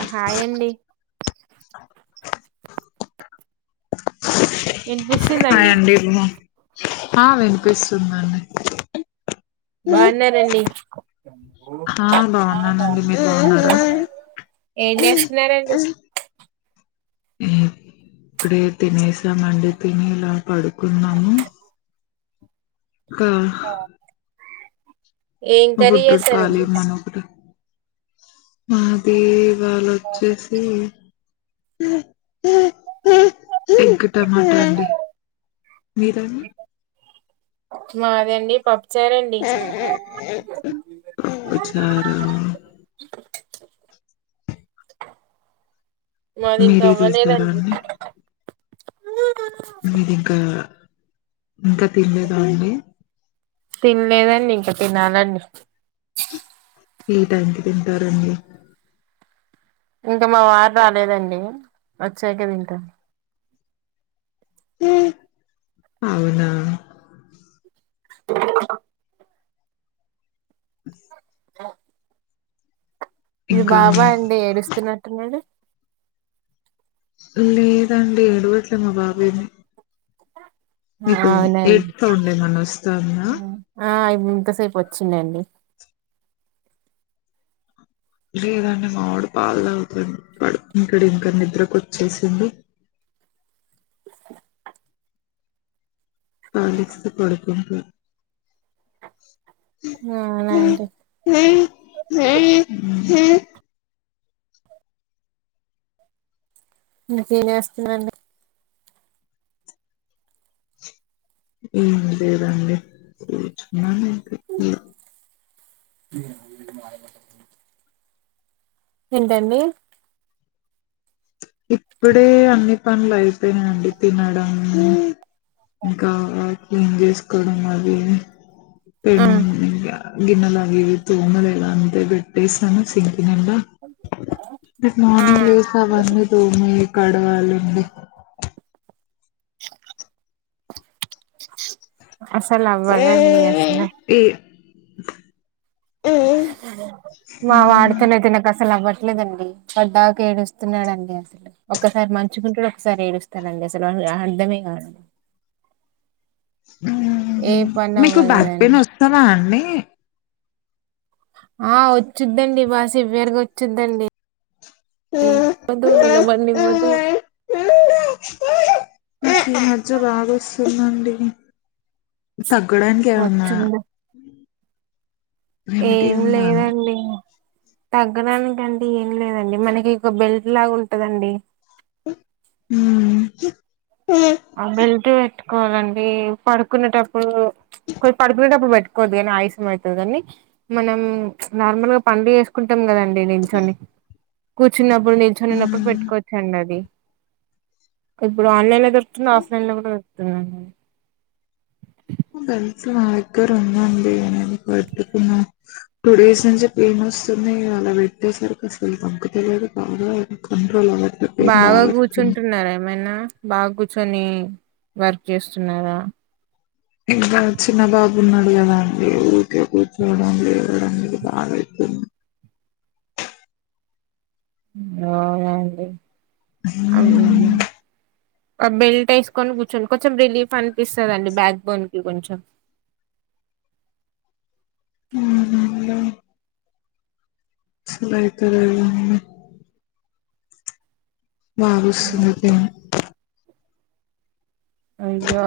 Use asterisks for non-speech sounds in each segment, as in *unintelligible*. ఆ హాయ్ అండి హాయ్ వినిపిస్తుందండి అండి ఆ వినిపిస్తుందండి బాగున్నానండి ఆ బాగున్నానండి మీరు బాగున్నారా ఏం చేస్తున్నారండి ఇప్పుడే తినేసామండి తిని ఇలా పడుకున్నాము హా ఏం మ కర్రీ బుడ్డోడు చేసారండి పాలివ్వమని ఒకటే మాది ఇవ్వాల వచ్చేసి ఎగ్ టమాటా అండి మీదండి మాదండి పప్పు పప్పుచారు మాది ఇంకా మీరే చేసారా అవ్వలేదండి మీది ఇంకా ఇంకా తినేదా అండి తిన్లేదండి ఇంక తినాలండి ఈ టైంకి తింటారండి ఇంక మా వార్ రాలేదండీ వచ్చాకే తింటాం ఊఁ ఔనా ఇది ఇంకా బాబా మీ అండి ఏడుస్తున్నట్టున్నాడు లేదండీ ఏడువట్లే మా బాబేమో ఔనన్ సౌండ్ ఏమన్నా వస్తాందా? ఆఁ ఇప్ ఇంతసేపొచ్చిందండి లేదండి మామిడు పాాల అవుతుంది పడు ఇంకడ్ ఇంక నిద్రకొచ్చేసింది పాలిస్తు పడుకుంది అవునా అండి ఇకేనే వస్తుందండి ఏం లేదండి కూచున్నాను మాయ మాటల్ ఏంటండి ఇప్పుడే అన్ని పనులు అయిపోనా అండి తినడం ఇంకా క్లీన్ జేస్కోడం అది ఇదీ పె ఆ గిన్నెలాగ ఇవి తోన లేద అంటే పెట్టేస్తాను సి తినమ్మా నక్ మార్నింగ్ లేస్ అవన్ మీ కడవలుండు ప్చ్ అసలా బగాన్ని ఏ అసనా మా వాడుతున్నాయి త నాకుసలు అబట్ లెదండీ పడ్డాక ఏడుస్తున్నడండీ అసలు ఒకసారి మంచిగుంటడు ఒకసారి ఏడుస్తడండీ అసలు హర్థమే గాద్ ఏ పని మీకు బ్యాక్ పెయిన్ అవ్వలేదండి వస్తనా అండి ఆఁ వచ్చుద్దండీ బాసే వేర్గ వచ్చుద్ధండి నివ్వదూ నిలబన్నివ్వదూ నకీమజ్య బాగొస్తుందండి తగ్గుడాన్ కన్నా వచ్చింది ఏం లేదండి తగ్గడానీకండీ ఏం లేదండి మనకి ఇక బెల్ట్ లాగ్ ఉంటదండీ ఊఁ వెల్ట్ పెట్టుకోవాలండి పడుకునేటప్పుడు పొయ్ పడుకునేటప్పుడు పెట్టుకోవద్ గానీ ఆయుసం అయితది గానీ మనం నార్మల్ గా పన్లు జేస్కుంట్ కట్టమ్ కదండీ నిల్చొని కూర్చున్నప్పుడు నిల్చొనిన్నప్పుడు మ్మ్. పెట్టుకోవచ్చండి అది ఇప్పుడు ఆన్లైన్ లో దొరుకుతుంది ఆఫ్లైన్ లో కూడా దొరుకుతుంది ఆ గల్ఫి ఆయక్కర్ ఉంద అండీ అయనని పట్టుకున్న టు డేస్ నుంచి పేయిన్ వస్తుందీ ఇగ అలా పెట్టేసరికి అస్సలు పంకుతలేదు బాగా అంకుం బాగా గూర్చుంటున్నార ఏమైనా బాగ్ గుచ్ చ్చొనీ వర్క్ జేస్తున్నరా ఇంకా చిన్నబాబు ఉన్నాడు గదా అండీ ఊర్కే కూర్చోడం లేవడం ఇది బాగా అయ్ తుం ఆహ అండి అవును మ్మ్. అ బెల్ట్ ఏస్కొని గుచ్చోన్ కొంచమ్ రిలీఫ్ అన్పిస్తద అండి బ్యాక్ బోన్ కి కొంచం మ్ ఆ హాల్లో రైతులు ఆమ్ *unintelligible* బాగొవోస్తుంది పేను అయ్యో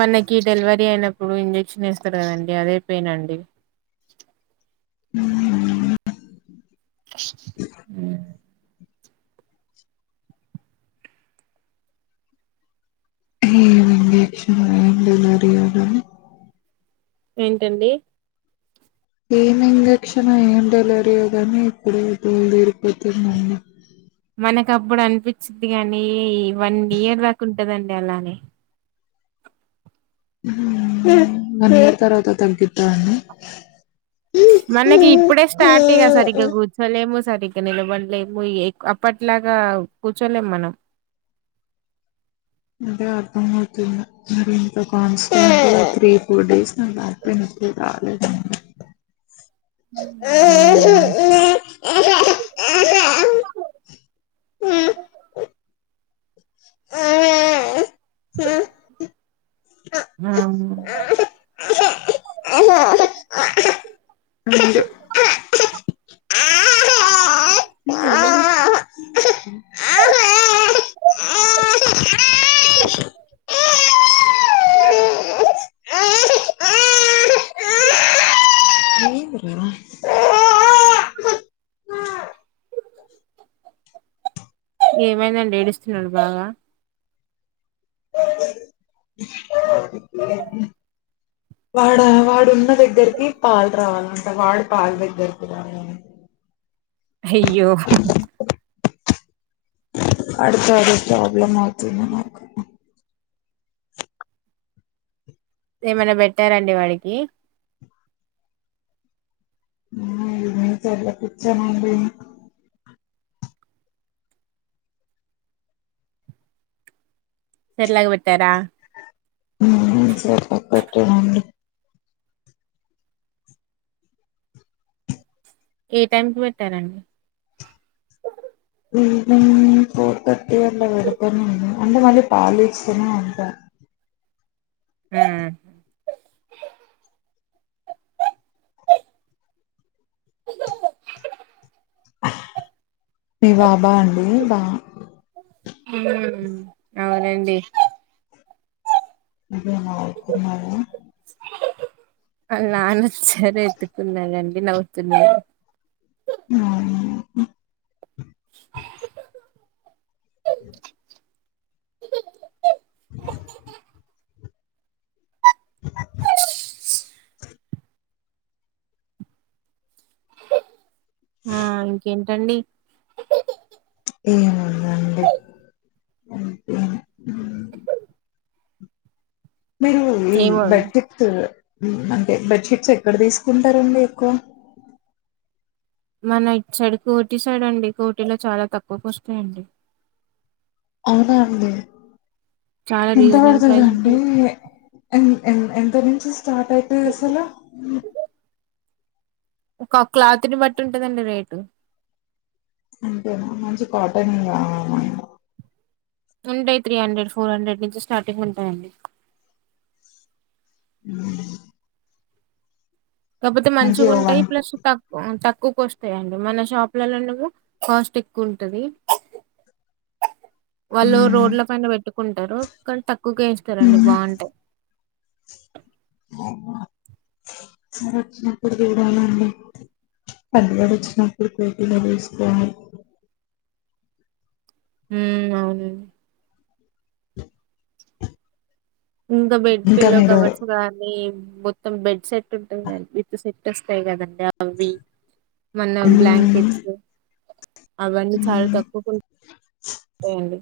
మనకి డెలివరీ అయిన అప్పుడు ఇంజెక్షన్ వేస్తారు కద అండి అదే పెయిన్ అండి మ్ మ్ అ ఏమ్ ఇంజక్షన్ ఏమ్ డెలివరి *inaudible* ఏంట అండి ఏమి ఇంజక్షన్ ఏం డెల్ వరియో గానీ ఇప్పుడు దోల్ దీరిపోతుంద్ అమ్మో మనకు అప్పుడు అనిపించిది కాగానీ వన్ ఇయర్ దాకా ఉంటద అండి అలానే మంత్ తర్వాత తగ్గిదా అండి మనకి ఇప్పుడే స్టార్ట్ ఇగ సరిగ్గా కూర్చోలేము సరిగ్గా నిలబడలేము ఈ అప్ప అట్లాగా కూర్చోలేంమ్ మనం మ్ అదే అర్థం అవుతు ఉంద మీరి ఇంత కాన్స్టెంట్గ త్రీ ఫోర్ డేస్ న నాక్ బ్యాక్ పేన్ ఈ రాలేద అండి ఆ అవు *unintelligible* ఆ ఆ *inaudible* ఆహ ఆహ ఉండు *unintelligible* ఏంద్రా? ఏమైంద అండీ ఏడుస్తు ఉన్నాడు బాగా అ వాడా వాడు ఉన్న దగ్గరికి పాలు రావాల అంట వాడు పాలు దగ్గరకి రాలేదని హయ్యో హుమ్ అడుక్కో అడుక్కొ ప్రాబ్లం అవుతు ఉంది నాకు ఏమై అయినా పెట్టారఅండి వాడికి ఆ ఇ మేచర్ లే కూచ్చొమ అండీ సర్ లాగ్గ్ పెట్టాఅరా అ సర్ లాగ్ పెట్టాన అండి ఏ టైమ్ కి పెట్టారన అండ్ ఇంతేంగ్ పో పెప్పర్టీ అట్ల పెడతనే ఉన్న అండ్ మళ్ళీ పాలు ఇస్తనే ఉంటా మ్ హిసోవే మి బాబా అండీ బా ఉహు అవున్ అండి ఉహు తిన్నావా వాళ్ నాన్న వచ్చార్ ఎత్తుకున్నార్ అండి నవ్వుతు ఉన్నా ఆహ ఆ ఇంకేటఅండి ఏముందండి మీరు ఈ ఏమో బడ్టిక్త్ అంటే బెడ్షీట్స్ ఎక్కడ తీసుకుంటారండి ఎక్కువ మన ఇ సైడ్ కోటి సైడ్ అండి కోటీలో చాలా తక్కువకు వస్తున్నాయండి అవునా అండి చాలా ఎంత రీజనల్ ప్రైజెస్ పడుతుందండి ఉంటాయి. ఎ ఎంత నుంచి స్టార్ట్ అవుతుది అసలు ఒక క్లాత్ని బట్టి ఉంటదండి రేటు అంతేనా మంచి కాటన్ కావ ఆయ ఉండయి త్రీ హండ్రెడ్ ఫోర్ హండ్రెడ్ నుంచి స్టార్టింగ్ ఉంటాయండి కాకపోతే మంచి మంచిగు ఉంటాయి వన్ ప్లస్ తక్క్ ఎక్కువక వస్తాయిండి మన షాప్లలో నువ్వు కాస్ట్ ఎక్కువ ఉంటుది వాళ్ళు రోడ్ల పైన పెట్టుకుంటారు కానీ తక్కువగా వేస్తారండి బాగుంటాయి వురకు దడాల అండి పల్గారు వచ్చినప్పుడు పోటీ నిర్హస్తను ఉ అవు ఇంకా బెడ్ ఇంకా పిల్లో మీరు కవర్స్ గానీ మొత్తం బెడ్ సెట్ ఉంటాయి కానీ విత్ సెట్ పటి వస్తాయి కదండి అవి మన బ్లాంకెట్స్ అవన్నీ చాలా నేను తక్కువకు ఉంటాయండి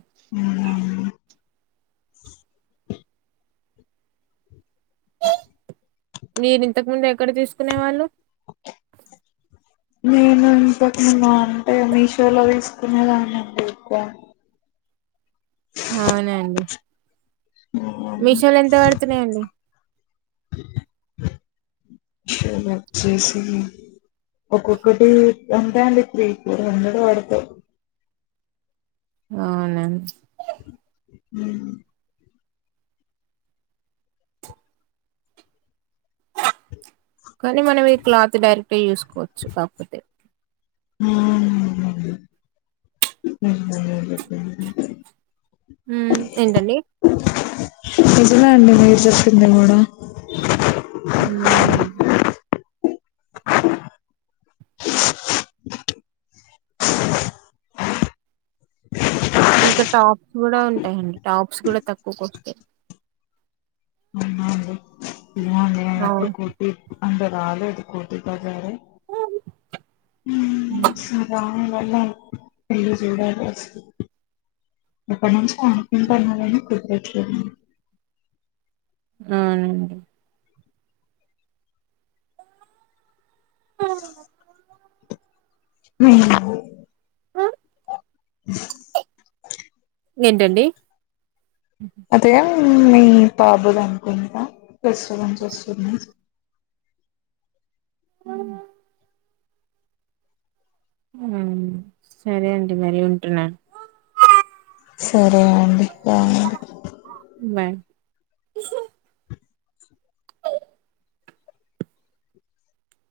మీరు ఇంతకు ముందు ఎక్కడ తీసుకునే వాళ్ళు నేను ఇంతకు ముందుఅంటే మీషోలో తీసుకునేదాన్నిండి ఎక్కువ అవునండి మీషోలు ఎంత పేడుతున్నఏది శ బ చేసి ఒక్కొక్కటి ఎంతఅండి త్రీ ఫోర్ హండ్రెడ్ పడతాయి అవునా హ కానీ మనం ఈ క్లాత్ డైరెక్ట్గా యూసుకోవచ్చు కాకపోతే ఏంటండి ఇదిలాడి మీరు చెప్పింది కూడా హ్మ్ ఇంకా టాప్స్ కూడా ఉంటాయండి టాప్స్ కూడా తక్కువకు వస్తాయి ఉండి ఇడిన ఎప్పుడు అవును కోటి అంటే రాలే అది కోటి పగారే హ్మ్ సరా *unintelligible* ఇక్కడ నుంచి ఆపిం పనాలని ప్రిపరేట్ చేయయండి అవునండి *unintelligible* ఏంటండి అదే మీ బాబు ద అనుకుందా ప్రస్రంచి వచ్చింద ఆవు ఆ సరే అండి మరీ ఉంటున్న సరే అండి బాడి వాన్